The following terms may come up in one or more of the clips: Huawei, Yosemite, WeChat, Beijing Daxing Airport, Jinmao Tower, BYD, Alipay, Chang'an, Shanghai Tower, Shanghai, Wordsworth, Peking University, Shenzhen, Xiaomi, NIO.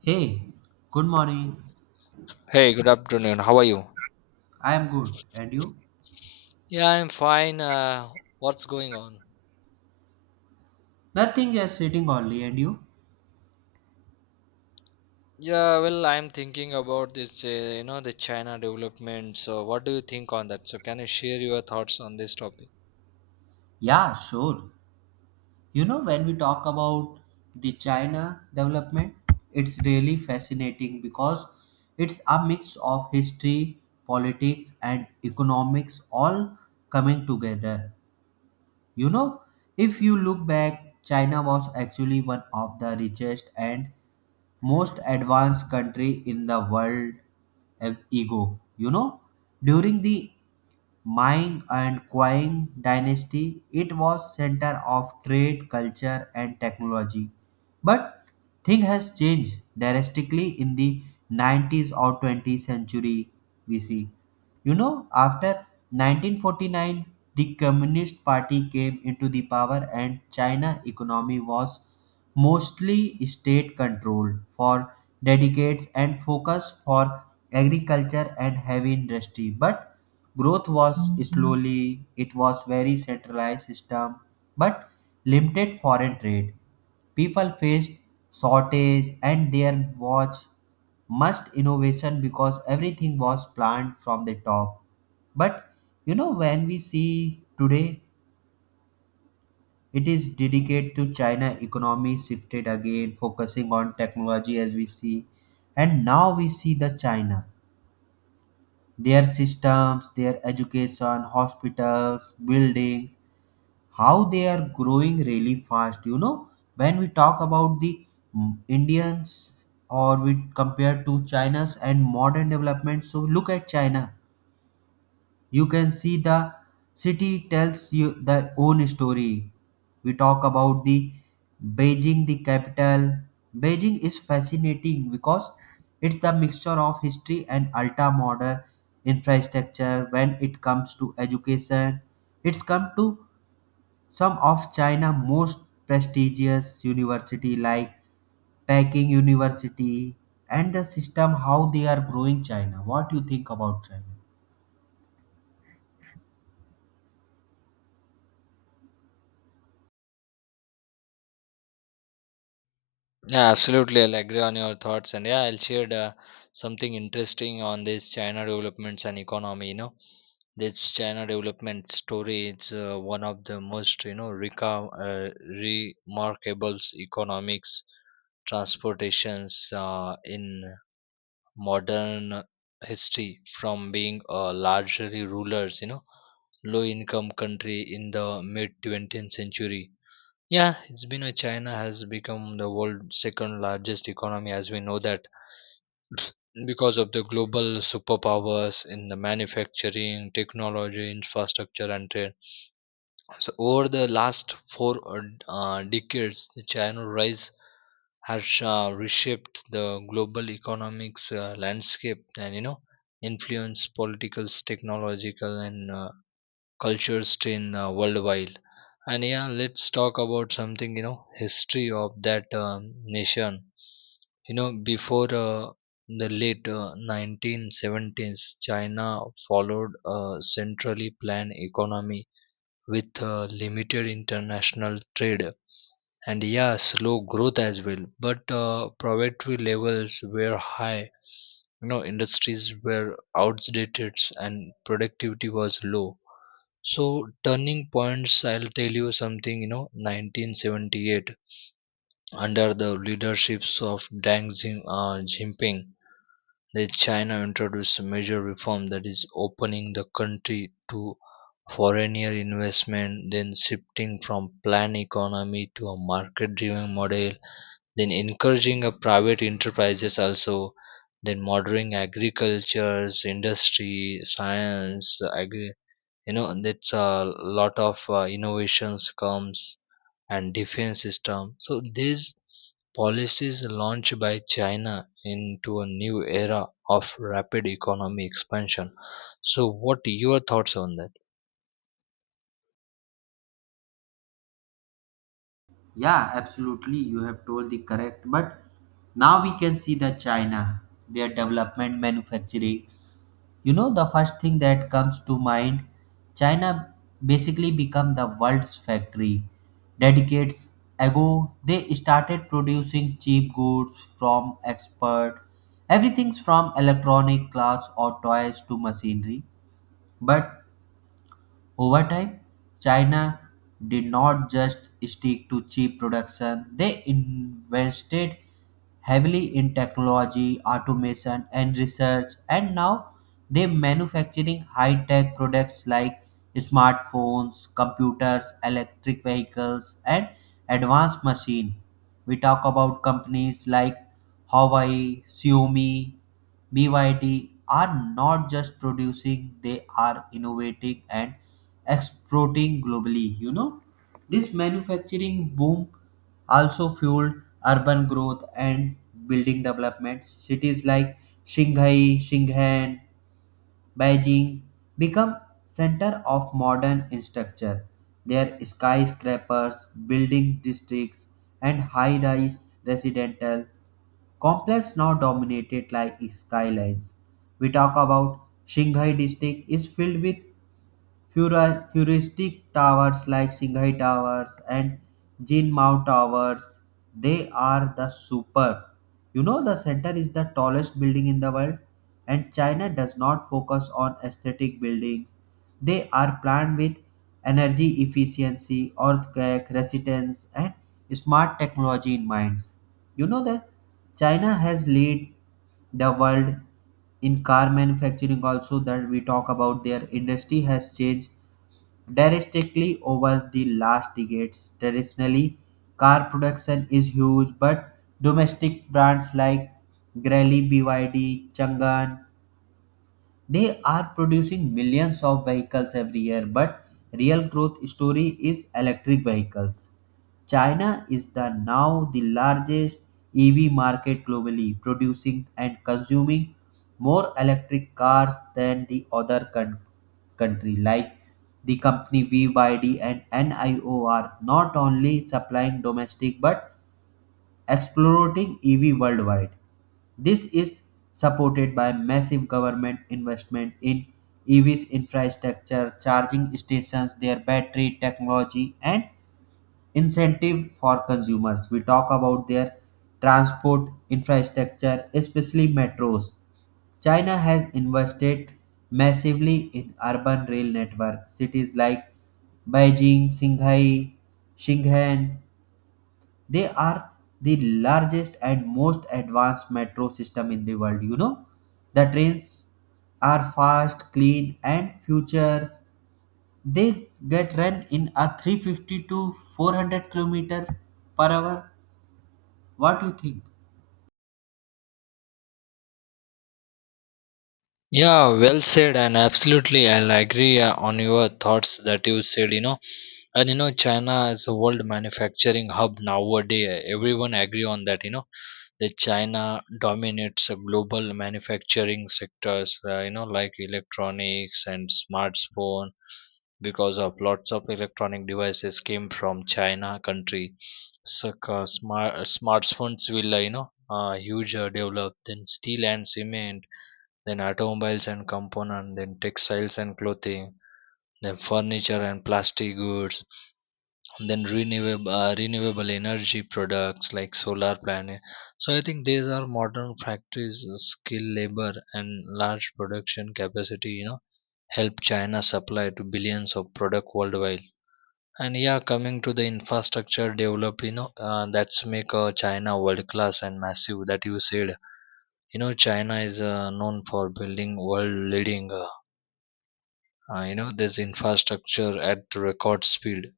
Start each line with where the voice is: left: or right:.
right: Hey, good morning.
left: Hey, good afternoon. How are you?
right: I am good. And you?
left: Yeah, I'm fine. What's going on?
right: Nothing just sitting only. And you?
left: Yeah, well, I'm thinking about this, the China development. So, what do you think on that? So, can you share your thoughts on this topic?
right: Yeah, sure. You know, when we talk about the China development, it's really fascinating because it's a mix of history, politics, and economics all coming together. You know, if you look back, China was actually one of the richest and most advanced country in the world e- ego. You know, during the Ming and Qing dynasty, it was center of trade, culture, and technology. But thing has changed drastically in the 90s or 20th century. We see. You know, after 1949, the Communist Party came into the power and China economy was mostly state controlled for decades and focused for agriculture and heavy industry. But growth was slowly, it was very centralized system, but limited foreign trade. People faced shortage and their was must innovation because everything was planned from the top. But you know, when we see today, it is dedicated to China economy shifted again focusing on technology as we see, and now we see the China, their systems, their education, hospitals, buildings, how they are growing really fast. You know, when we talk about the indians, or we compare to china's and modern development, so look at china, you can see the city tells you the own story. We talk about the beijing, the capital. Beijing is fascinating because it's the mixture of history and ultra modern infrastructure. When it comes to education, it's come to some of China's most prestigious university like Peking University, and the system how they are growing China. What do you think about China?
left: Yeah, absolutely. I'll agree on your thoughts. And yeah, I'll share something interesting on this China developments and economy. You know, this China development story is one of the most, remarkable economics transportations in modern history, from being a largely rulers, you know, low income country in the mid 20th century. Yeah, it's been a China has become the world's second largest economy, as we know that, because of the global superpowers in the manufacturing, technology, infrastructure and trade. So over the last four decades, the China rise has reshaped the global economics landscape, and you know, influenced political, technological, and cultures in worldwide. And yeah, let's talk about something, you know, history of that nation. You know, before the late 1970s, China followed a centrally planned economy with limited international trade, and yeah, slow growth as well. But poverty levels were high, you know, industries were outdated and productivity was low. So turning points, I'll tell you something, you know, 1978, under the leaderships of deng Jinping, that China introduced a major reform, that is opening the country to foreigner investment, then shifting from planned economy to a market driven model, then encouraging a private enterprises also, then modern agricultures, industry, science, you know, that's a lot of innovations comes, and defense system. So these policies launched by China into a new era of rapid economic expansion. So what your thoughts on that?
right: Yeah, absolutely. You have told the correct. But now we can see that China, their development, manufacturing. You know, the first thing that comes to mind, China basically become the world's factory. Decades ago, they started producing cheap goods from export, everything from electronic clothes or toys to machinery. But over time, China did not just stick to cheap production, they invested heavily in technology, automation, and research, and now they're manufacturing high tech products like smartphones, computers, electric vehicles, and advanced machine. We talk about companies like Huawei, Xiaomi, BYD are not just producing, they are innovating and exporting globally. You know, this manufacturing boom also fueled urban growth and building development. Cities like shanghai, shenzhen, beijing become center of modern infrastructure. Their skyscrapers, building districts, and high rise residential complex now dominated like skylines. We talk about Shanghai district is filled with futuristic towers like Shanghai Towers and Jinmao Towers. They are the super. You know, the center is the tallest building in the world, and China does not focus on aesthetic buildings. They are planned with energy efficiency, earthquake resistance, and smart technology in minds. You know that China has led the world in car manufacturing also. That we talk about, their industry has changed drastically over the last decades. Traditionally, car production is huge, but domestic brands like Grelli, BYD, Chang'an, they are producing millions of vehicles every year, but real growth story is electric vehicles. China is the now the largest EV market globally, producing and consuming more electric cars than the other country, like the company VYD and NIO are not only supplying domestic but exploiting EV worldwide. This is supported by massive government investment in EVs infrastructure, charging stations, their battery technology, and incentive for consumers. We talk about their transport infrastructure, especially metros. China has invested massively in urban rail network. Cities like Beijing, Shanghai, Shenzhen, they are the largest and most advanced metro system in the world. You know, the trains are fast, clean, and futures. They get run in a 350 to 400 kilometer per hour. What do you think?
left: Yeah, well said, and absolutely, I'll agree on your thoughts that you said. You know, and you know, China is a world manufacturing hub nowadays. Everyone agree on that. You know, that China dominates global manufacturing sectors. Like electronics and smartphone, because of lots of electronic devices came from China country. So smartphones will huge develop, then steel and cement, then automobiles and component, then textiles and clothing, then furniture and plastic goods, and then renewable energy products like solar planet. So I think these are modern factories, skilled labor and large production capacity. You know, help China supply to billions of product worldwide. And yeah, coming to the infrastructure developed, you know, that's make China world class and massive. That you said, you know, China is known for building world leading, this infrastructure at record speed.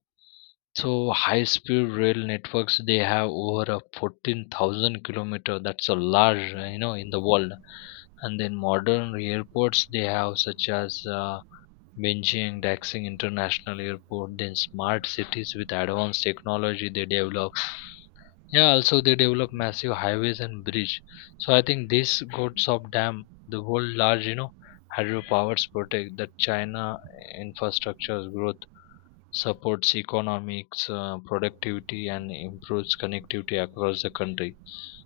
left: So high speed rail networks, they have over a 14,000 kilometers. That's a large, you know, in the world. And then modern airports they have such as. Beijing, Daxing International Airport, then smart cities with advanced technology they develop. Yeah, also they develop massive highways and bridge. So I think this Gotsop Dam, the world large, you know, hydropowers protect that China infrastructure's growth supports economics, productivity, and improves connectivity across the country.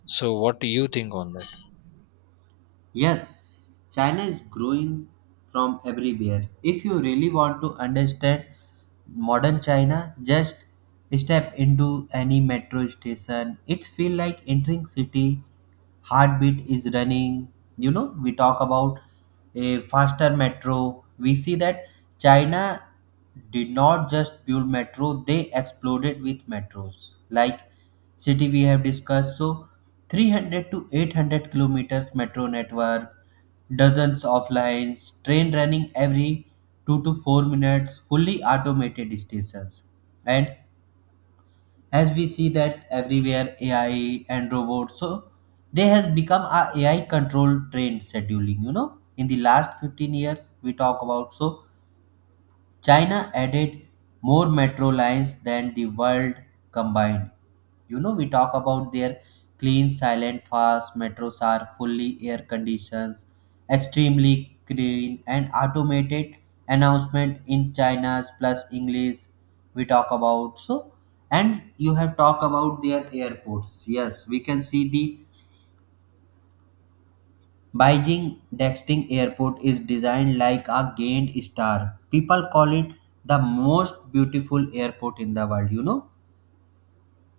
left: So what do you think on that?
right: Yes, China is growing from everywhere. If you really want to understand modern China, just step into any metro station. It's feel like entering city. Heartbeat is running. You know, we talk about a faster metro. We see that China did not just build metro, they exploded with metros. Like city we have discussed, so 300 to 800 kilometers metro network, dozens of lines, train running every 2 to 4 minutes, fully automated stations. And as we see that everywhere ai and robots, so they has become a ai control trained scheduling. You know, in the last 15 years, we talk about, so China added more metro lines than the world combined. You know, we talk about their clean, silent, fast metros are fully air conditioned, extremely clean, and automated announcement in China's plus English. We talk about so, and you have talked about their airports. Yes, we can see the Beijing Daxing Airport is designed like a giant star. People call it the most beautiful airport in the world, you know,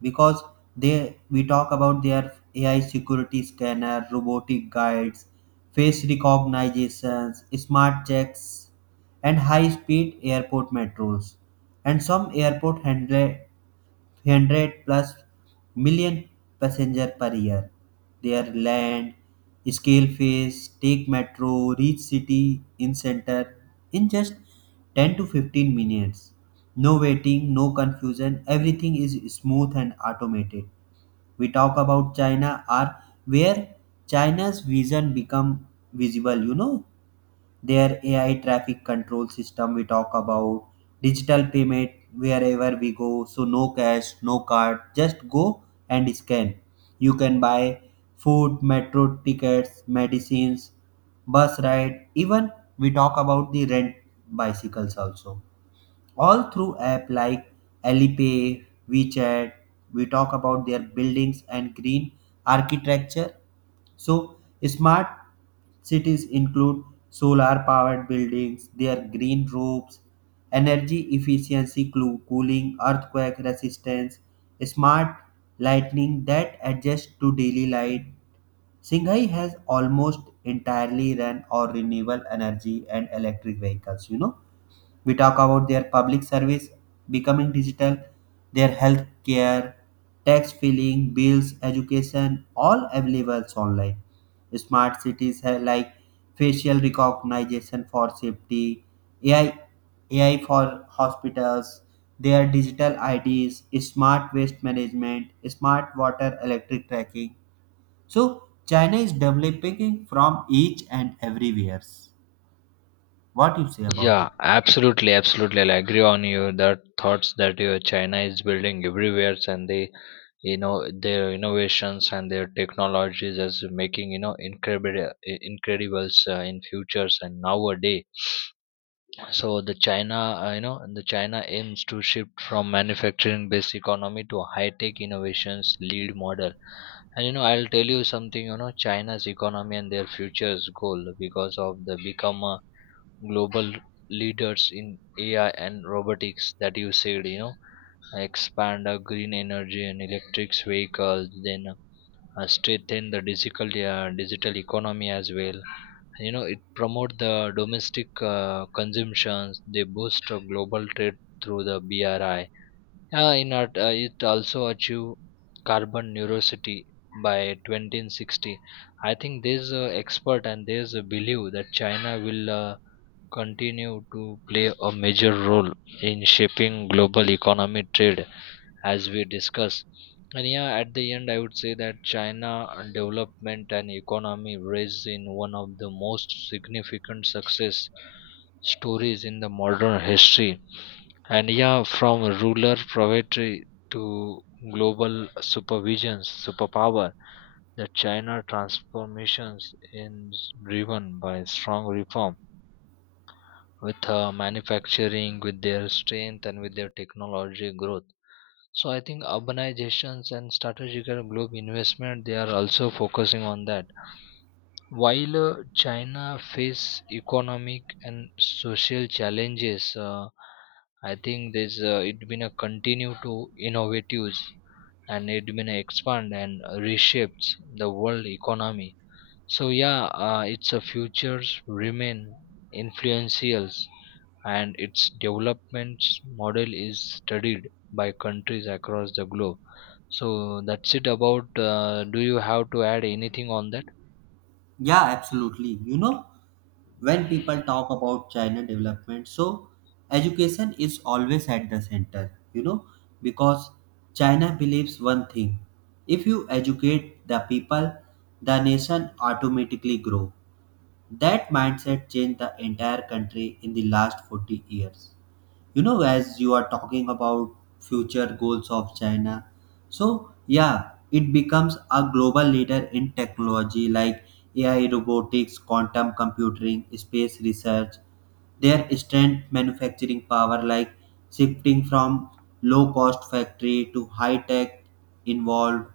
right: because they, we talk about their AI security scanner, robotic guides, face recognitions, smart checks, and high-speed airport metros. And some airport handle 300 plus million passenger per year. Their land, scale phase, take metro, reach city in center in just 10 to 15 minutes. No waiting, no confusion, everything is smooth and automated. We talk about China are where China's vision become visible. You know, their AI traffic control system we talk about, digital payment wherever we go. So no cash, no card, just go and scan. You can buy food, metro tickets, medicines, bus ride, even we talk about the rent bicycles also, all through app like Alipay, WeChat. We talk about their buildings and green architecture. So smart cities include solar powered buildings, their green roofs, energy efficiency cooling, earthquake resistance, smart lighting that adjusts to daily light. Singhai has almost entirely run on renewable energy and electric vehicles. You know, we talk about their public service becoming digital, their health care, tax filing, bills, education, all available online. Smart cities have like facial recognition for safety, ai ai for hospitals, their digital ids, smart waste management, smart water electric tracking. So china is developing from each and everywhere. What you say about it?
left: Yeah, absolutely, absolutely. I agree on you that thoughts that you China is building everywhere, and they, you know, their innovations and their technologies is making, you know, incredibles in futures and nowadays. So the china you know the china aims to shift from manufacturing based economy to high tech innovations lead model. And you know, I'll tell you something, you know, China's economy and their futures goal, because of the become a global leaders in AI and robotics that you said, you know, expand green energy and electric vehicles, then strengthen the digital economy as well. You know, it promote the domestic consumptions. They boost global trade through the BRI. In art, it also achieve carbon neutrality by 2060. I think there's a expert and there's a belief that China will. Continue to play a major role in shaping global economy trade, as we discuss. And yeah, at the end I would say that China development and economy raised in one of the most significant success stories in the modern history. And yeah, from ruler proprietary to global supervisions superpower, the China transformations is driven by strong reform with manufacturing, with their strength, and with their technology growth. So I think urbanizations and strategic globe investment, they are also focusing on that. While China face economic and social challenges, I think there's it been a continue to innovatives, and it been a expand and reshapes the world economy. So yeah, its a futures remain influential, and its development model is studied by countries across the globe. So that's it about. Do you have to add anything on that?
right: Yeah, absolutely. You know, when people talk about china development, so education is always at the center. You know, because china believes one thing, if you educate the people, the nation automatically grow. That mindset changed the entire country in the last 40 years. You know, as you are talking about future goals of china, so yeah, it becomes a global leader in technology like ai, robotics, quantum computing, space research, their strength manufacturing power, like shifting from low cost factory to high tech involved.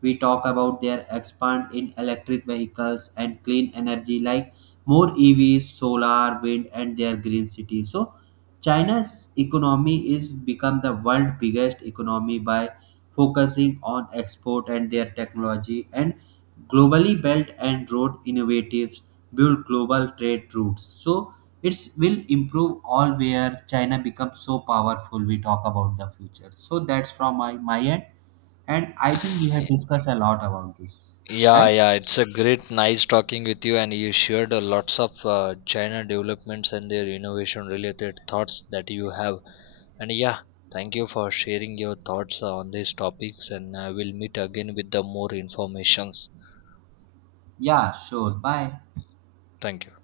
right: We talk about their expand in electric vehicles and clean energy, like more evs, solar, wind, and their green city. So China's economy is become the world biggest economy by focusing on export and their technology, and globally belt and road innovatives build global trade routes. So it will improve all where China becomes so powerful. We talk about the future. So that's from my, end. And I think we have discussed a lot about this,
left: Yeah,
right: right?
left: yeah, it's a great, nice talking with you, and you shared a lots of china developments and their innovation related thoughts that you have. And yeah, thank you for sharing your thoughts on these topics, and I will meet again with the more informations.
right: Yeah, sure. Bye.
left: Thank you.